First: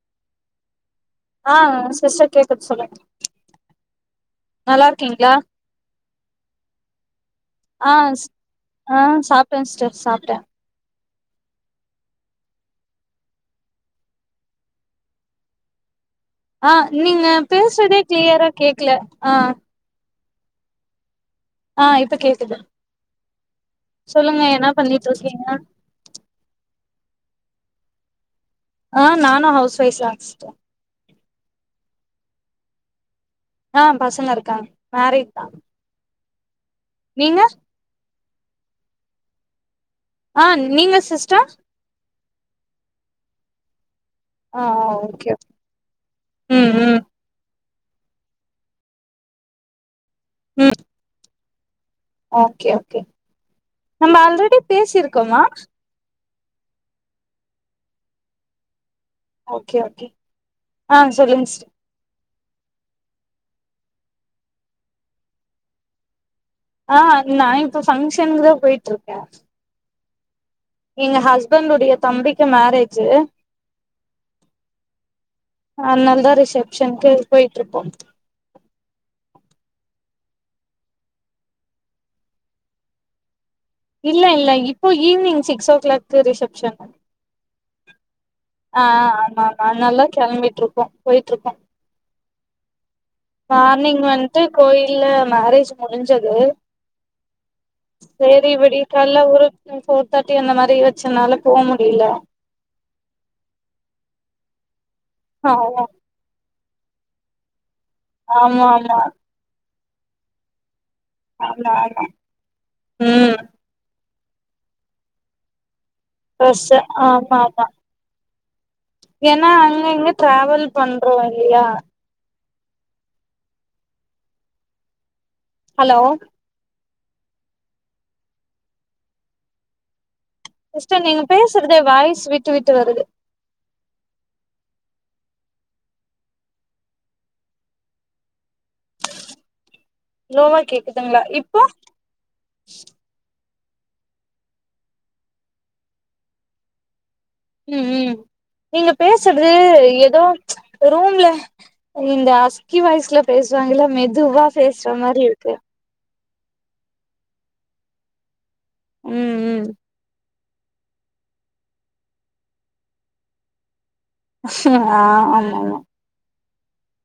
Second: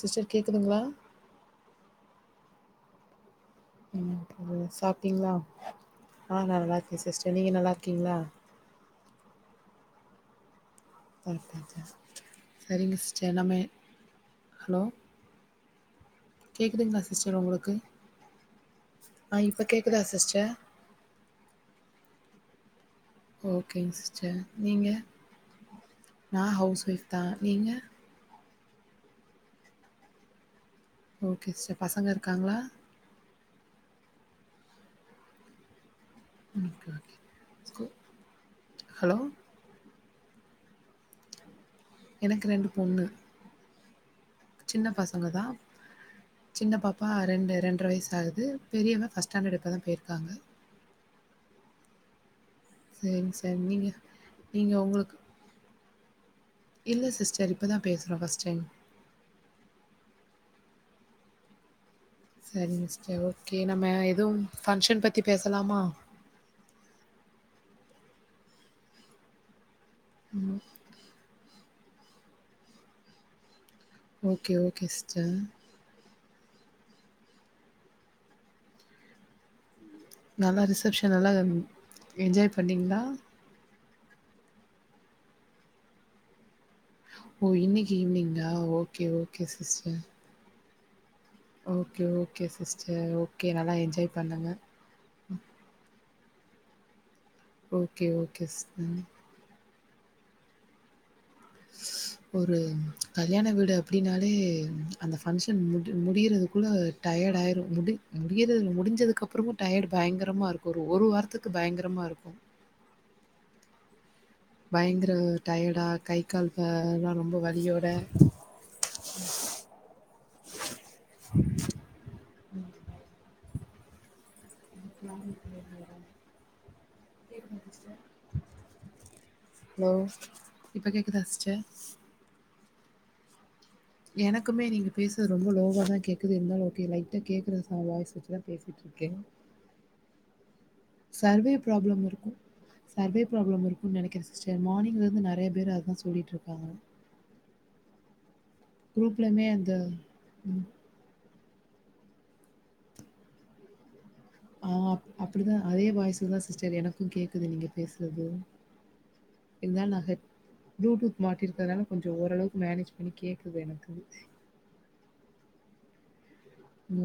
Sister கேக்குதுங்களா ஆ sister கேக்குது சொல்லுங்க உம் [unintelligible] நல்லா சாப்டிங்களா இருக்கீங்களா ஆ நா நல்லாருக்கே சிஸ்டர் நீங்க ஆ நல்லாருக்கீங்களா சாப்டே அ சரி சரி சரிங்க சிஸ்டர் நம்ம ஹலோ அ கேக்குதுங்களா நீங்க சிஸ்டர் உங்களுக்கு பேசுறதே க்கிளியரா கேக்கல அஹ் ட ஆ இப்ப கேக்குது ஓகேங் சிஸ்டர் சொல்லுங்க என்ன நீங்க பண்ணிட்டு இருக்கீங்க நா ஹவுஸ் ஒய்ஃப் தா நீங்க ஆஹ் நானு ஹவுஸ் ஒய்ஃப் தா சிஸ்டர் ஓகே சிஸ்டர் பசங்கருக்காங்களா அஹ் பசங்க இருக்காங்க மேரீட் தா ஓகே ஓகே நீங்க ஸ்கூ ஹலோ அ நீங்க சிஸ்டர் எனக்கு ரெண்டு பொண்ணு ஆ சின்ன பசங்க ஓகே தா ம் சின்ன ம் பாப்பா ரெண்டு ரெண் டர வயஸாகுது பெரியவ ஃபர்ஸ்ட் ஸ்டாண்டட் இப்பதா போயிர் க்காங்க ஓக்கே ஓக்கே சரிங்க சார் நீங்க நம்ம ஆல்ரெடி நீங்க உங்களுக்கு பேசிருக்கோமா இல்ல சிஸ்டர் இப்பதா பேசுறோ ஃபர்ஸ்ட் டைம் ஓகே ஓகே ஆ சொல்லுங்க சிஸ்டர் சரிங் சிஸ்டர் ஓகே நம்ம எதுவு பங்ஷன் பத்தி பேசலாமா ஆ நா இப்ப ஃபங்ஷனுக்குதா போயிட்ருக்க ம் எங்க ஹஸ்பண்ட்டொடைய தம்பிக்கு மேரேஜு ஓகே ஓகே சிஸ்டர் ரிசப்ஷன்க்கு போய்ட்ருக்கோ நல்லா ரிசப்ஷன் எல்லா ம் என்ஜாய் பண்ணிங்ளா இல்ல இல்ல இப்போ evening six o'clock reception ஓ இன்னைக்கு ஈவினிங்கா ஓகே ஓகே சிஸ்டர் கோ okay okay sis morning வந்ட்டு கோயில்ல மேரேஜ் முடிஞ்சது ஓகே, ஓகே சேரி சிஸ்டர். விடியக்காலல ஊருக் ஃபோர் தேர்ட்டி அந்த மாரி எந்ச்சனாலும் ஒரு கல்யாண வீடு அப்படின்னாலே அந்த பங்க்ஷன் மு ஆமா முடியறது குள்ள டயர்டு ஆயிரு முடி முடியிறது ஆமா ஆமா முடிஞ்சதுக்கு அப்பறமு டயர்ட் பயங்கரமாக இருக்கு ஒரு ஒரு வாரத்துக்கு ஆமா பயங்கரமா ஆமா இருக்கு ம் பயங்கர டயடா கை கால் வ பஸ்ஸு எல்லா ரொம்ப வலியோட ஏனா அங்க இங்கயு ட்ராவல் பண்றோ இல்லையா ஹலோ ஹலோ இப்ப சிஸ்டர் கேக்குதா நீங்க சிஸ்டர் பேசறதே வாய்ஸ் விட் டு விட்டு வருது எனக்குமே நீங்க பேசுறது ரொம்ப லோவாதா கேக்குது இருந்தாலு ஓகே லைட்டா கேக்குற ச வாய்ஸ வெச்சுதா பேசிட்ருக்கே லோவா கேக்குதுங்ளா சர்வே இப்போ க்குன் நெனைக்கிற சிஸ்டர் மார்னிங்ல இருந்து நெறையா பேரு அதா சொல்லிட்டு இருக்காங்க ம் ம் நீங்க பேசுறது அந்த ஏதோ ம் ரூம்ல இந்த அஸ்கி வாய்சுல பேசுவாங்கல்ல மெ துவா பேசுற மாரி இருக்கு டிதா சிஸ்டர் எனக்கு கேக்குது நீங்க பேசுறது ம் ம் இத்தா நா ஹெ ப்ளூடூத் மாட்டி இருக்கறனால கொஞ்சொ ஓரளவுக்கு மேனேஜ் பண்ணி கேக்குது எனக்கு ஆ ஆமா ஆமா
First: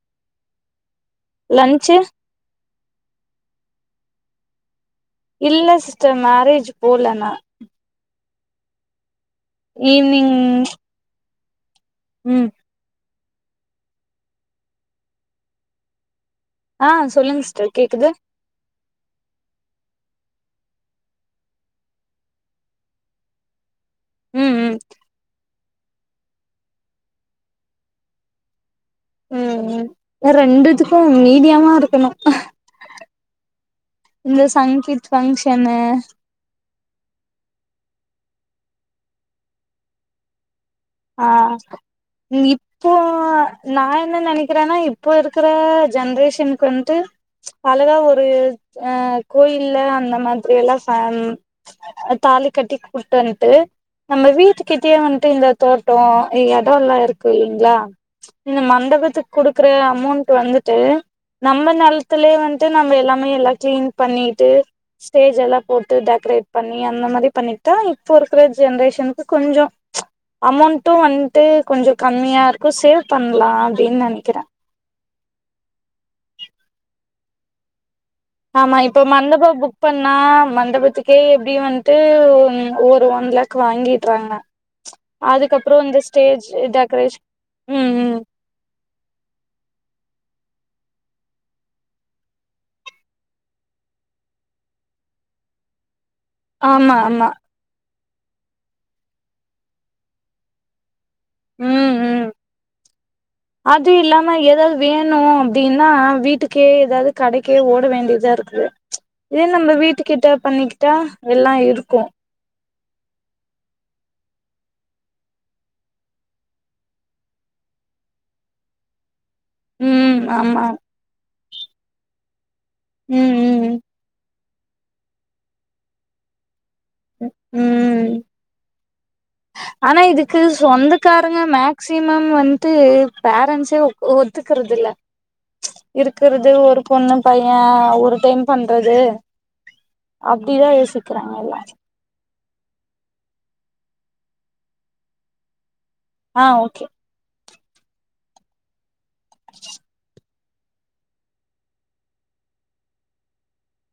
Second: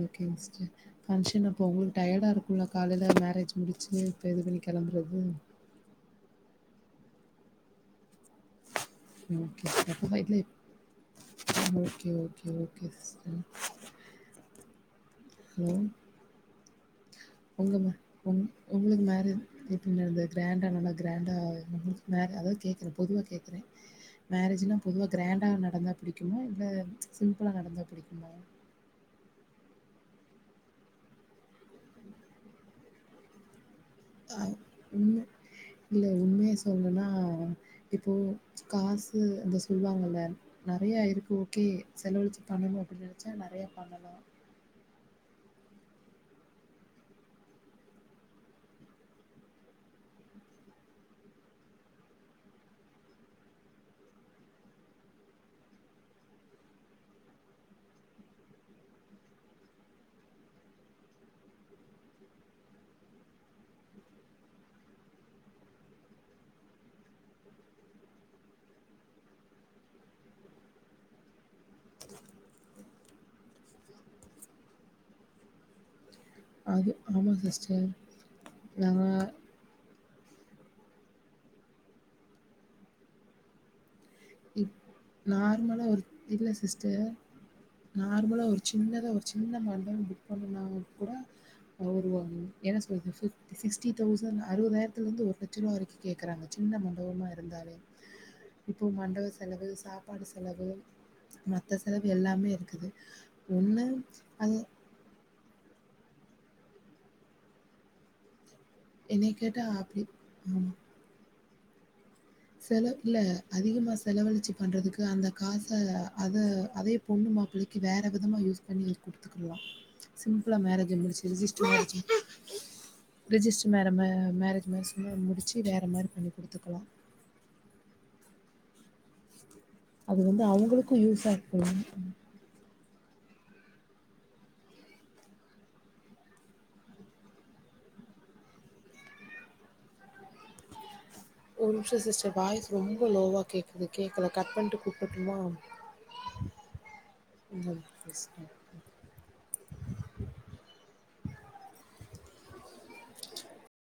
ஓகேங் சிஸ்டர் பங்ஷன் அப்ப உங்களுக்கு லன்ச்சு டயர்டா இருக்குல காலையில மேரேஜ் முடிச்சு இப்ப இது பண்ணிக் இல்ல சிஸ்டர் மேரேஜ் போலனா ஓகே அப்போ [inaudible] ஈவினிங் [inaudible] ஓகே ஓகே ம் ஓகே சிஸ் ம் உம் ஆஹ் ச் உங்க மே உ உங்களுக்கு மேரே எப்டி நடந்த கிராண்டா நல்லா கிராண்டா ன் நா அதா கேக்குறே பொதுவா கேக்குறே ம் மேரேஜ்ல்லா ம் பொதுவா கிராண்டா ந நடந்தா பிடிக்குமா இல்ல சிம்பிளா நடந்தா பிடிக்குமா உஹ் உம் ரெண்டுதுக்கு மீடியமா இருக்கணு அஹ் அஹ் உன் இல்ல உண்மைய சொல்னோன்னா இப்போ காசு அத சொல்லுவாங்கல்ல ஆஹ் பண்ணணு இப்போ அப்டின்னு நெனச்சா நெறையா நா பண்ணலா என்ன நெனைக்குறேன்னா, இப்போ இருக் குற ஜென்ரேஷனுக்கு வந்ட்டு அழகா ஒரு அஹ் கோயில்ல அந்த மாதிரி எல்லா, ஃபாம் அ தாலி கட்டி கூட்டி வந்ட்டு நம்ம வீட்டுக்கிட்டயே வந்ட்டு இந்த தோட்டோ இ இடொல்லா இருக்கு இல்லைங்க்ளா, இந்த மண்டபத்துக்கு குடுக்குற அமௌண்ட் வந்துட்டு நம்ம நெலத்துலயே வந்ட்டு நம்ம எல்லாமே எல்லா கிளீன் பண்ணிட்டு ஸ்டேஜ் எல்லாமக்ஷ போட்டு டெக்கரேட் பண்ணி அந்த மாரி பண்ணிக்டா இப்போ இருக்குற ஜென்ரேஷன்க்கு கொஞ்சொ அமௌண்ட்டு வந்ட்டு கொஞ்சொ கம்மியா இருக்கு சேவ் பண்லா அப்டின்னு நெனைக்கிறே அது ஆமா சிஸ்டர் ஆமா நா இப்ப மண்டபோ புக் பண் னா மண்டபத்துக்கே எப்டி வந்ட்டு ஒரு ஒன் லேக் வாங்கிக் ம் நார்மலா, ஒரு ஸ்டேஜ் இல்ல சிஸ்டர் டெக்கரேஷன் ம் ம் நார்மலா ஒரு சின்னதா ஒரு சின்ன மாண்டபோ புக் பண்ண இல்லாதவங்க கூட அ வருவாங்க, என்ன சொல்றிங்க சிக்ஸ்டி தௌசன் அறுவதாயிரத்தில இருந்து ஒரு லட்ச ரூபா வரைக்கு கேக்குறாங்க சின்ன ஆமா மண்டபமா ஆமா இருந்தாலே இப்போ மண் வரவு செலவு, சாப்பாடு செலவு மத்த ம் செலவு ம் எல்லாமே இருக்குது ஒண்ணு அது இல்லாம அது ஏதாவது வேணு அப்டின்னா வீட்டுக்கே ஏதாவது கடைக்கே ஓட வேண்டியதா இருக்கு என்னைய இதே கேட்டா நம்ம வீட்டு அப்டி கிட்ட ஆமா. பண்ணிக்கிட்டா, எல்லா இரு இருக்கு செலவு இல்ல, அதிகமா செலவழிச்சி பண்றதுக்கு அந்த காச, அத அதே பொண்ணு மாப்பிள்ளைக்கு, வேற விதமா யூஸ் பண்ணி குடு க்கலா, ம் சிம்பிளா ஆமா மேரேஜ முடிச் ரிஜிஸ்ட் மேரேஜ் ம் ரிஜிஸ்ட் ம் மேர ம மேரேஜ் மாரி சும்மா முடிச்சு வேற மாரி பண்ணி கொடுத்துக்கலா உம். ஆனா அது இதுக்கு வந்து அவங்களுக்கு யூஸா சொந்தக்காரங்க இருக்கணு மேக்சிமம் வந்து ட்டு பேரன்ஸ்சு ஒ ஒத்துக்குறதுல்ல இருக்குறது ஒரு பொண்ணு பைய ஒரு டைம் பண்றது அப்டிதா யோசிப் இருக்குறாங்க எல்லா ஒரு நிமிஷோ சிஸ்டர் வாய்ஸ் ரொம்ப லோவா கேக்குது கேக்கல கட் பண்ணிட்டு கூப்பட்டும்மா ஆ ஓகே [unintelligible]